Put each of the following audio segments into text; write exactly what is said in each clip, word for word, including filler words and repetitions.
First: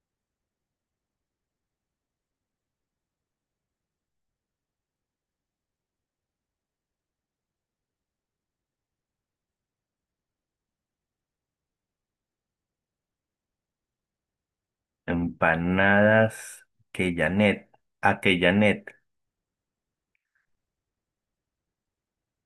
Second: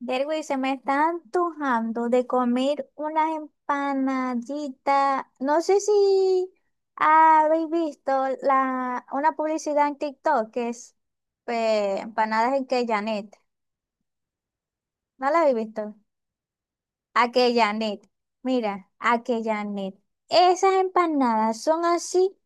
Derwin, se me está antojando de comer unas empanaditas. No sé si habéis visto la, una publicidad en TikTok que es eh, empanadas en Janet. ¿No la habéis visto? Empanadas que Janet, Janet. a que Mira, Janet. Janet. Esas empanadas son así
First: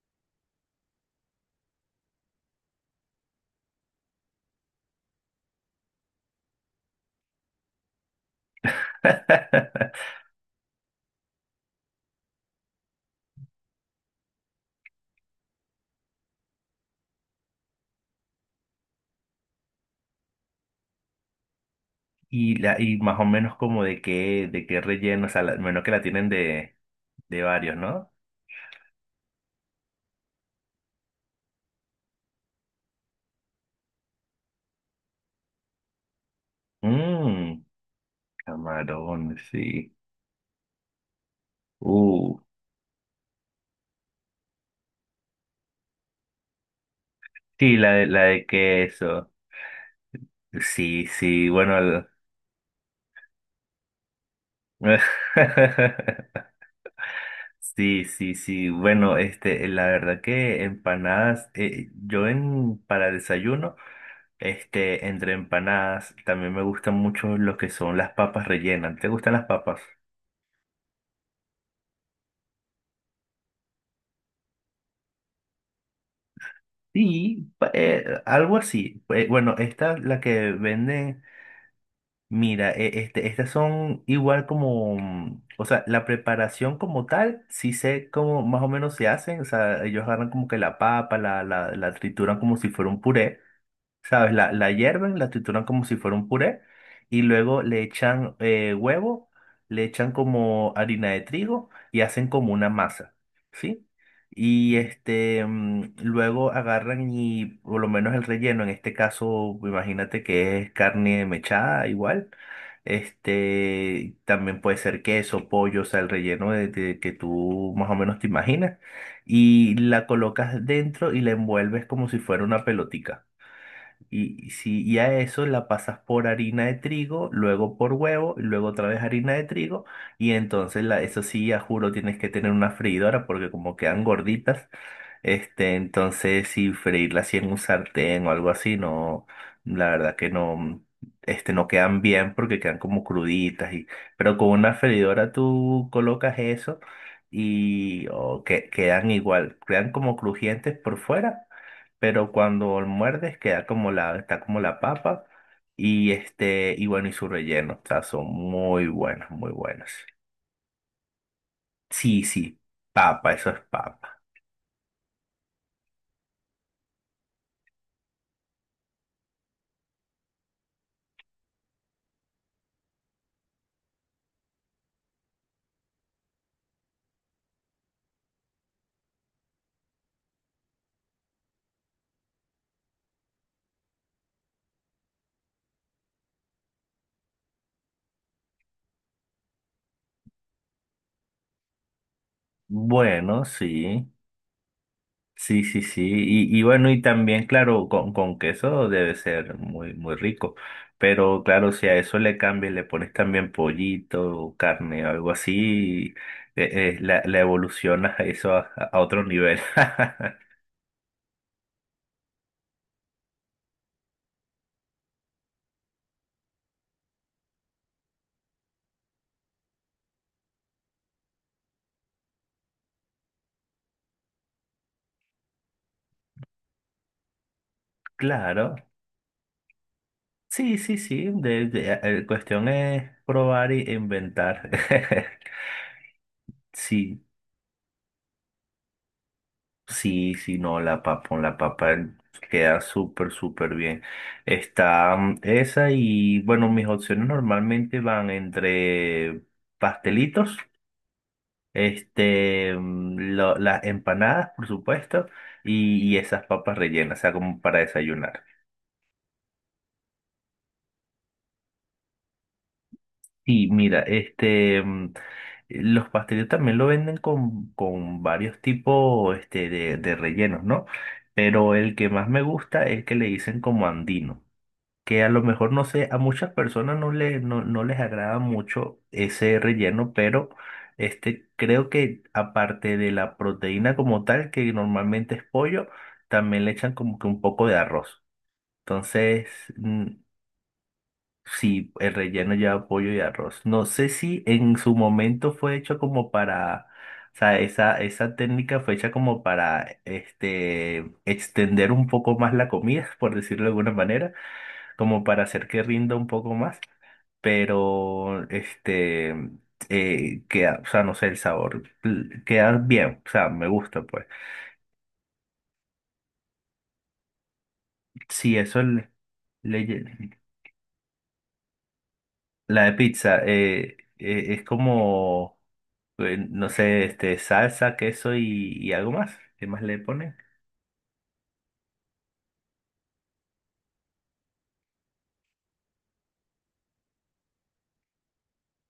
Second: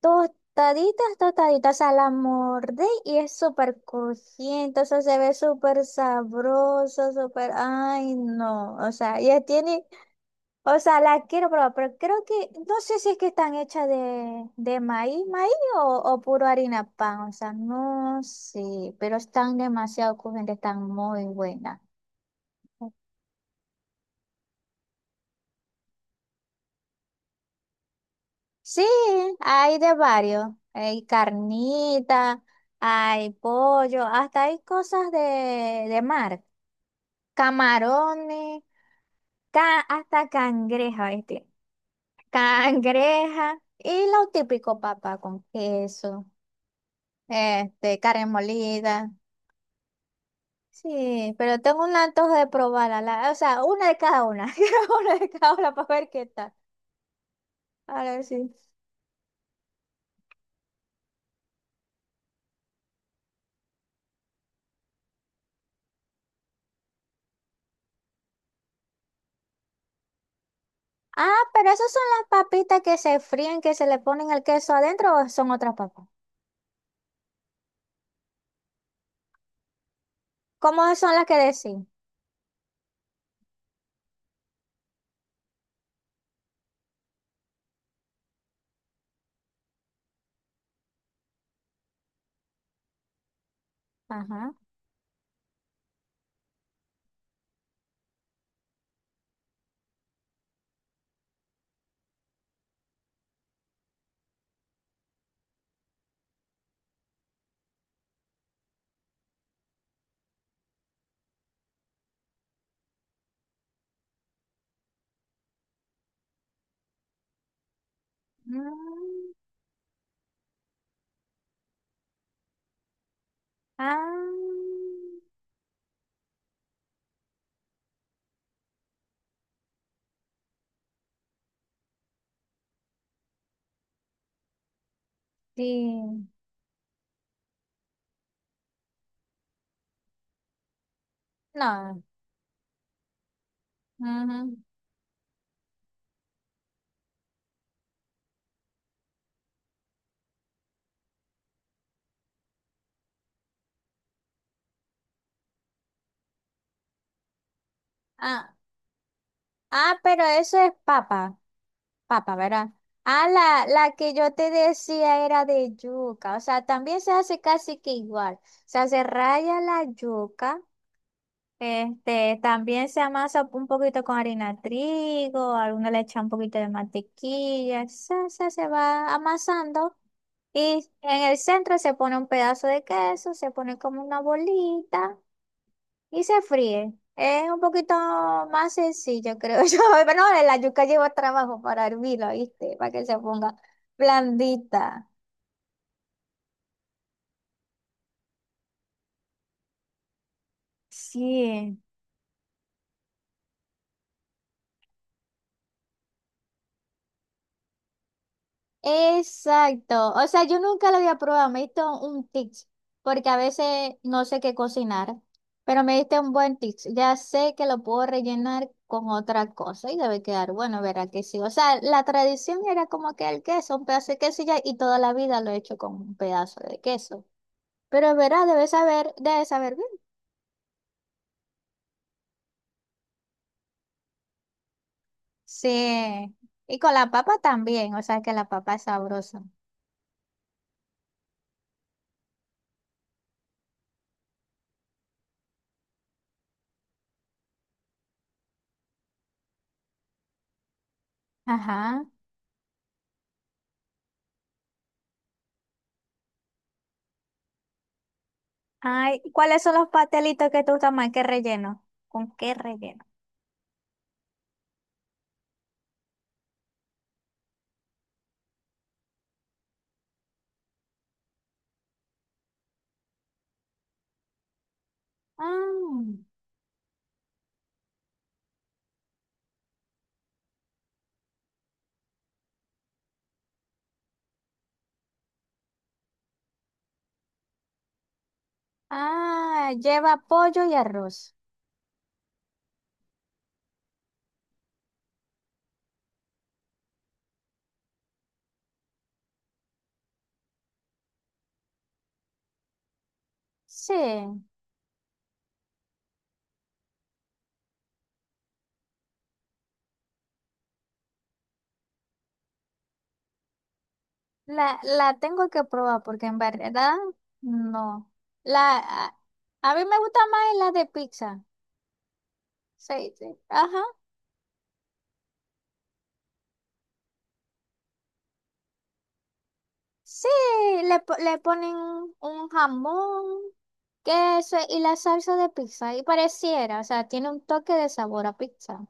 tostaditas, tostaditas. O sea, la mordé y es súper crujiente. O sea, se ve súper sabroso, súper... Ay, no. O sea, ya tiene... O sea, la quiero probar, pero creo que, no sé si es que están hechas de, de maíz, maíz o, o puro harina pan, o sea, no sé, pero están demasiado crujientes, están muy buenas. Y, la, y más o menos como de qué, de qué relleno, o sea, la- menos que la tienen de, de varios, ¿no? Sí, hay de varios, hay carnita, hay pollo, hasta hay cosas de, de mar, Mmm, camarones, camarón, ca- sí. hasta cangreja, este, Uh, cangreja, y lo típico, papá, con queso, sí, la este, de, la carne de molida. queso. Sí, Sí, sí, pero bueno. tengo un el- antojo de probarla. La- o sea, una de cada una. Quiero una de cada una para ver qué tal. A Sí, ver sí, si. sí. Bueno, este, la verdad que empanadas, eh, yo en para desayuno, este, entre empanadas, también me gustan mucho lo que son las papas rellenas. ¿Te gustan las papas? Ah, pero esas son las papitas que se fríen, que se le ponen el queso adentro o son otras papas. Sí, pa- eh, algo así. Eh, bueno, esta, la que ¿Cómo son venden, las que decís? mira, eh, este, estas son igual como, mm, o sea, la preparación como tal, sí sé cómo más o menos se hacen. O sea, ellos agarran como que la papa, la, la, la trituran como si fuera un puré. ¿Sabes? La, Ajá. la hierven, la trituran como si fuera un puré y luego le echan eh, huevo, le echan como harina de trigo y hacen como una masa, ¿sí? Y este, mm, luego agarran y por lo menos el relleno, en este caso, imagínate que es carne mechada igual. Este, también puede ser queso, pollo, o sea, el relleno de, de que tú más o menos te imaginas. Mm, Y la colocas dentro y la envuelves como si fuera una pelotica. ah, Y si y a eso la pasas por harina de trigo, luego por huevo, y luego otra vez harina de trigo, y entonces la, eso sí, ya juro, tienes que tener una freidora porque como quedan gorditas, este, sí. entonces, si freírla así en un sartén o algo así, no, la verdad que no, este, no quedan No. bien porque quedan como cruditas y, pero con Ujú. una freidora tú colocas eso y o que, quedan igual, quedan como crujientes por fuera, pero cuando muerdes queda como la, está como la papa y este, y bueno, y su relleno, o sea, son Ah, muy buenas, muy buenas. ah, pero eso es papa. Sí, Papa, sí, ¿verdad? Ah, papa, eso es la, la que papa. yo te decía era de yuca, o sea, también se hace casi que igual, o sea, se raya la yuca, este, también se amasa un poquito con harina de trigo, alguna le echa un poquito de mantequilla, se, se, se va amasando y en el centro se pone un pedazo de queso, se pone como una bolita y se fríe. Es un poquito más sencillo, creo yo. Pero no, la yuca lleva trabajo para hervirla, ¿viste? Para que se Bueno, ponga sí. blandita. Sí, sí, sí. Y, y bueno, y también, claro, con, con queso debe ser muy, muy rico. Pero claro, Sí. si a eso le cambias, le pones también pollito, o carne o algo así, eh, eh, la, la evolucionas a eso a, a otro nivel. Exacto. O sea, yo nunca lo había probado. Me diste un tip, porque a veces no sé qué cocinar, pero me diste un buen tip. Ya sé que lo puedo rellenar con otra cosa y debe quedar bueno, verá que sí. O sea, la tradición era como que el queso, un pedazo de queso y ya, y toda la vida lo he hecho con un pedazo de queso. Pero verás, debes Claro. saber, debes saber bien. Sí, sí, sí. De, de- eh, cuestión es probar e inventar. Sí. Y con la Sí. papa también, o sea que la papa es sabrosa. Sí, sí, no, la papa, con la papa queda súper, súper bien. Está mm, esa y bueno, mis opciones normalmente van entre pastelitos, Ajá. este, mm, lo- las empanadas, por supuesto, y, y esas papas rellenas, o sea, como para desayunar. Ay, ¿y cuáles son los pastelitos que te gustan más? ¿Qué relleno? ¿Con qué relleno? Y mira, este, mm, los pastelitos también lo venden con, con varios tipos, este, de, de rellenos, ¿no? Pero el que más me gusta es el que le dicen como andino. Que a lo mejor no Ah, sé, a muchas personas no, le, no, no les agrada mucho ese relleno, pero este, creo que aparte de la proteína como tal, que normalmente es pollo, también le echan como que un poco de arroz. Entonces, ah, mm, lleva pollo y arroz. sí, el relleno lleva pollo y arroz. No sé si en su momento fue hecho como para... O sea, esa, esa técnica fue hecha como para este, extender un poco más la comida, por decirlo de alguna Sí, manera como para hacer que rinda un poco más, pero este, eh, queda, o sea, no sé, el sabor l- queda bien, o sea, me gusta, pues. la, la tengo que probar porque en verdad no. Sí, La, eso le, a, a le mí me gusta lle- más la de pizza. la de Sí, sí. pizza Ajá. eh, eh, es como, eh, no sé, este, salsa, queso y, y algo más. ¿Qué más le Sí, ponen? le, po- le ponen un jamón. Queso y la salsa de pizza. Y pareciera, o sea, tiene un toque de sabor a pizza.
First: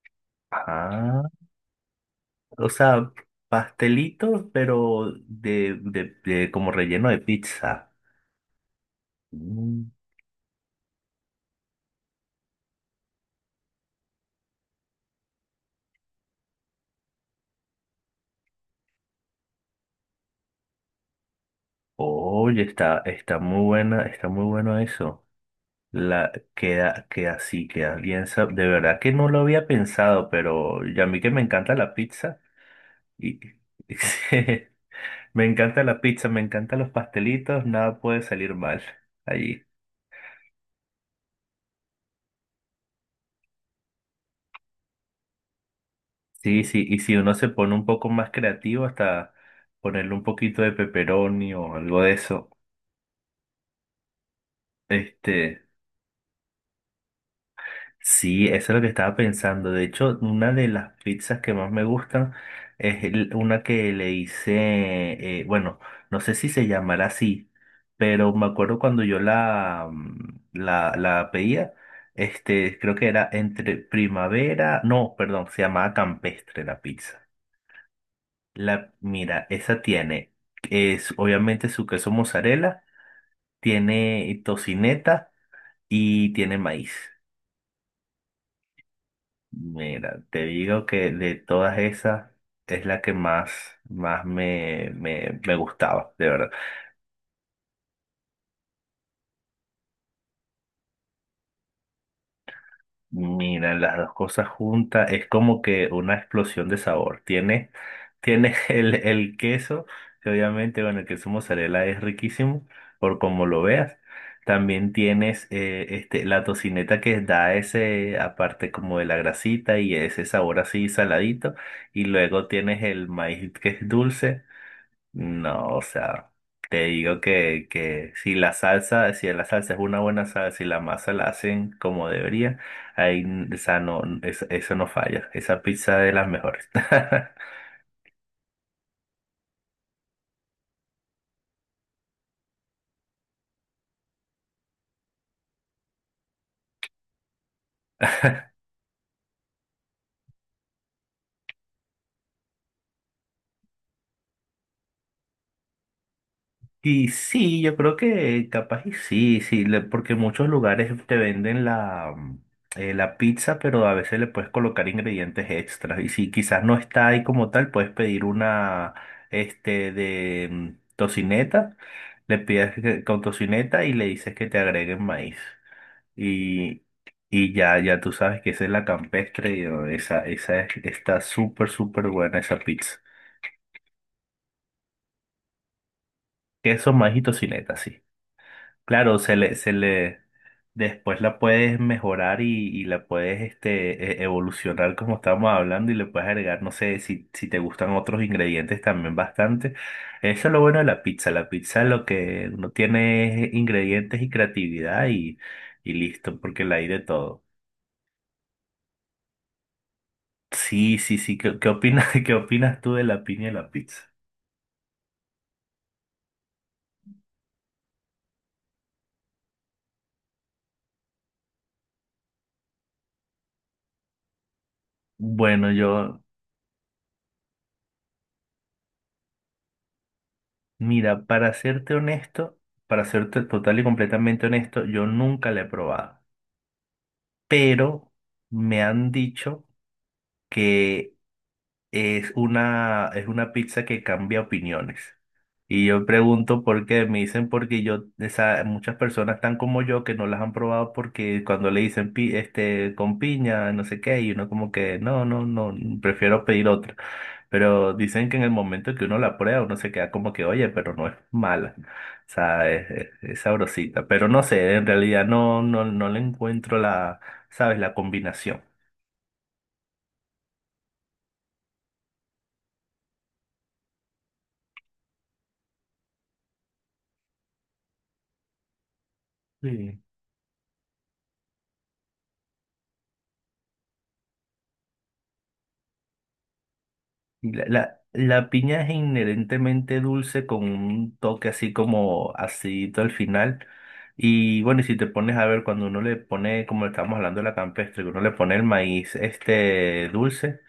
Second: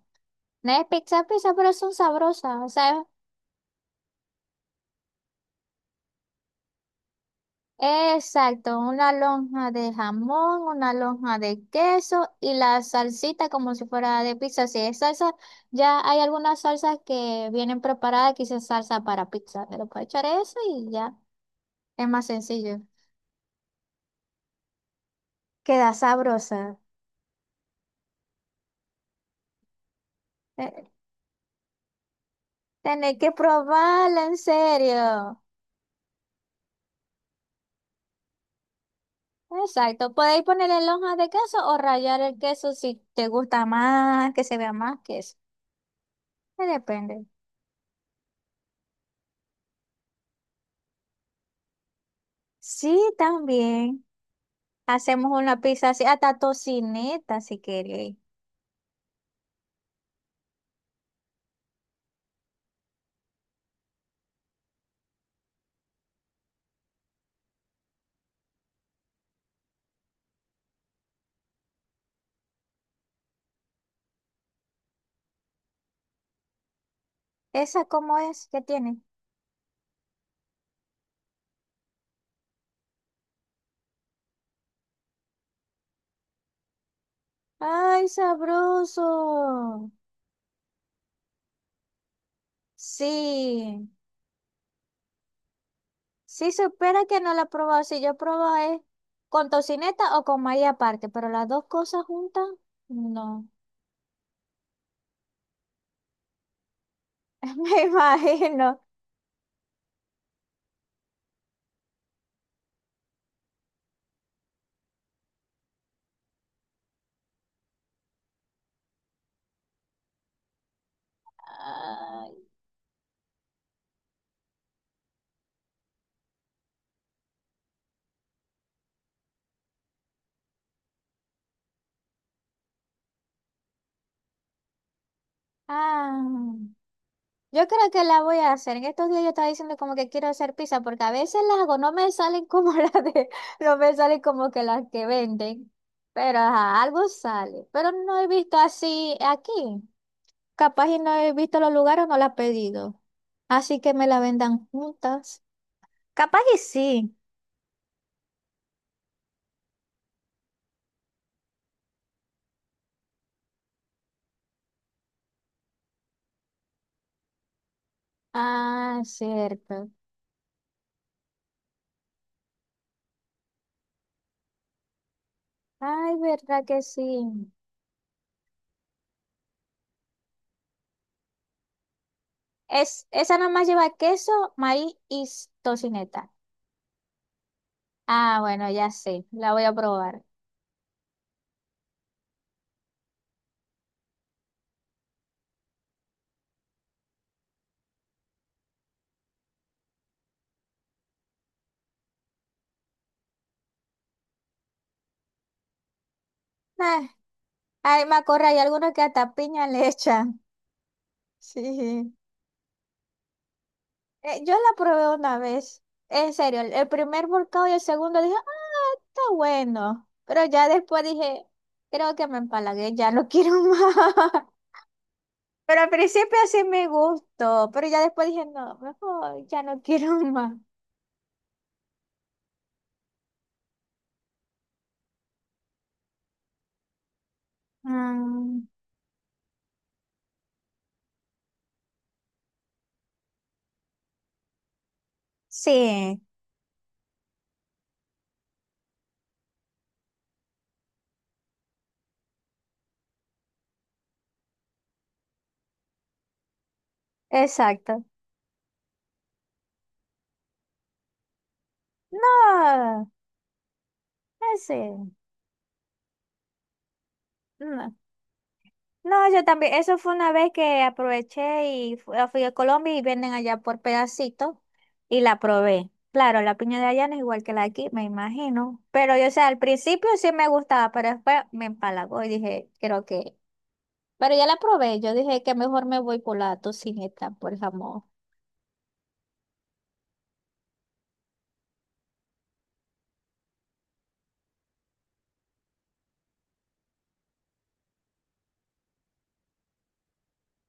No es Ah, pizza, pizza, pero son sabrosas. O o sea, sea, pastelitos, pero de, de, de como relleno de pizza. exacto, una lonja Mm. de jamón, una lonja de queso y la salsita como si fuera de pizza. Si es salsa, ya hay algunas salsas que vienen preparadas, quizás salsa para pizza. Pero puedes echar eso y ya, es más Oye, sencillo. está, está muy buena, está muy bueno eso. Queda La sabrosa. queda, queda así, queda bien. Sab- De verdad que no lo había pensado, Eh, pero ya a mí que me encanta la pizza Tenés que y probarla, en sí, serio. me encanta la pizza, me encantan los pastelitos, nada puede salir mal allí. Exacto, podéis ponerle lonjas de queso o rallar el queso si te gusta más, que se vea más queso. Sí, Eh, sí, y si Depende. uno se pone un poco más creativo, hasta ponerle un poquito de pepperoni o algo de eso. Sí, también hacemos una Este. pizza así, hasta tocineta si queréis. Sí, eso es lo que estaba pensando. De hecho, una de las pizzas que más me gustan es el- una que le hice, eh, bueno, no sé si se llamará así, pero me acuerdo cuando yo la, mm, la, la pedía, este, creo que era entre primavera, no, perdón, se llamaba campestre la pizza. ¿Esa cómo es? ¿Qué La, tiene? mira, esa tiene, es obviamente su queso mozzarella, tiene tocineta y tiene maíz. ¡Ay, sabroso! Mira, te digo que de todas esas es la que más, Sí, más me, me, me gustaba, de sí, verdad. supera que no la he probado. Si yo he probado es con tocineta o con maíz aparte, pero las dos cosas juntas, no. Mira, las dos cosas juntas es como que una explosión de sabor. Tiene, Me tiene imagino. el, el queso, que obviamente, bueno, el queso mozzarella es riquísimo, por como lo veas. También tienes eh, este, la tocineta que da ese, aparte como de la grasita y ese sabor así saladito. Y Ay, luego tienes el maíz que es dulce. No, o sea, te digo que, que si la salsa, si la salsa es una buena salsa y la masa la hacen como debería, ahí, n- o sea, no, es- eso no falla. Esa pizza es ah. de las mejores. Yo creo que la voy a hacer. En estos días yo estaba diciendo como que quiero hacer pizza porque a veces las hago, no me salen como las de, no me salen como que las que venden, pero ajá, algo sale. Pero no he visto así aquí. Capaz y no he visto los lugares, no la he pedido. Así que me la vendan juntas. Capaz y Y sí. sí, yo creo que capaz y sí, sí, le- porque muchos lugares te venden la, mm, eh, la pizza, pero a veces le puedes colocar ingredientes extras. Y si quizás no está ahí como tal, puedes pedir una Ah, cierto. este de mm, tocineta, le pides que- con tocineta y le dices que te agreguen maíz. Ay, verdad que Y, sí. y ya, ya tú sabes que esa es la campestre, y, oh, esa, esa es- está súper, súper buena esa pizza. Es, esa nomás lleva queso, maíz y s- tocineta. Queso, maíz y tocineta, sí. Ah, bueno, ya Claro, sé. se La le, voy se a le, probar. después la puedes mejorar y, y la puedes este, e- evolucionar como estábamos hablando y le puedes agregar, no sé, si, si te gustan otros ingredientes también bastante. Eso es lo bueno de la pizza. La pizza lo que uno tiene es ingredientes y creatividad y, y listo, porque la hay de Ah, todo. ay, Macorra, hay algunos que hasta piña le echan. Sí, sí, sí. ¿Qué, qué opinas, Sí. qué opinas tú de la piña y la pizza? Eh, yo la probé una vez. En serio, el, el primer volcado y el segundo dije, ah, está bueno. Pero ya después dije, creo que me empalagué, ya no quiero más. Bueno, Pero al yo, principio sí me gustó, pero ya después dije, no, mejor ya no quiero más. mira, para serte honesto, para serte total y completamente honesto, yo nunca la he probado. Pero Mm, me han dicho que es una, es una pizza que cambia opiniones. Y yo sí, pregunto por qué, me dicen porque yo, esa, muchas personas están como yo que no las han probado porque cuando le dicen pi- este, con piña, no sé qué, y uno como que no, no, no, prefiero pedir otra. Pero exacto. dicen que en el momento que uno la prueba, uno se queda como que, oye, pero no es mala. O sea, es, es- No, es sabrosita. Pero no sé, en ese. realidad no, no, no le encuentro la, ¿sabes? La No. combinación. No, yo también, eso fue una vez que aproveché y fu- ah, fui a Colombia y venden allá por pedacitos y la probé. Claro, la piña de allá no es igual que la de aquí, me imagino. Pero yo, o sea, al Sí. principio sí me gustaba, pero después me empalagó y dije, creo que... Pero ya la probé, yo dije que mejor me voy por la tocineta, por La, la, jamón. la piña es inherentemente dulce con un toque así como acidito al final. Y bueno, y si te pones a ver, cuando uno le pone, como estábamos hablando de la campestre, que uno le pone el maíz este dulce,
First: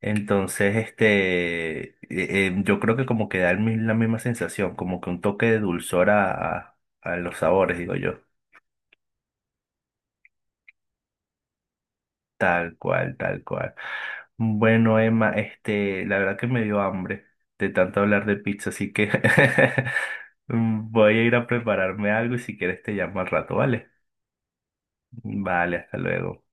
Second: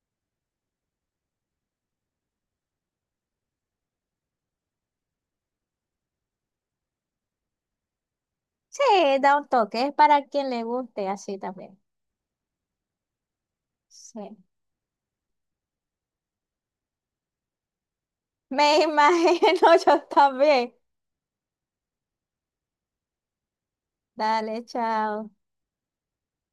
entonces este eh, eh, yo creo que como que da el mi- la misma sensación, como que un toque de dulzor a, a los sabores, digo yo. Sí, da un toque, es para quien le guste así también. Tal cual, tal cual. Sí. Bueno, Emma, este, la verdad que me dio hambre de tanto hablar de pizza, Me así que imagino yo también. voy a ir a prepararme algo y si quieres te llamo al rato, ¿vale? Dale, chao. Vale, hasta luego.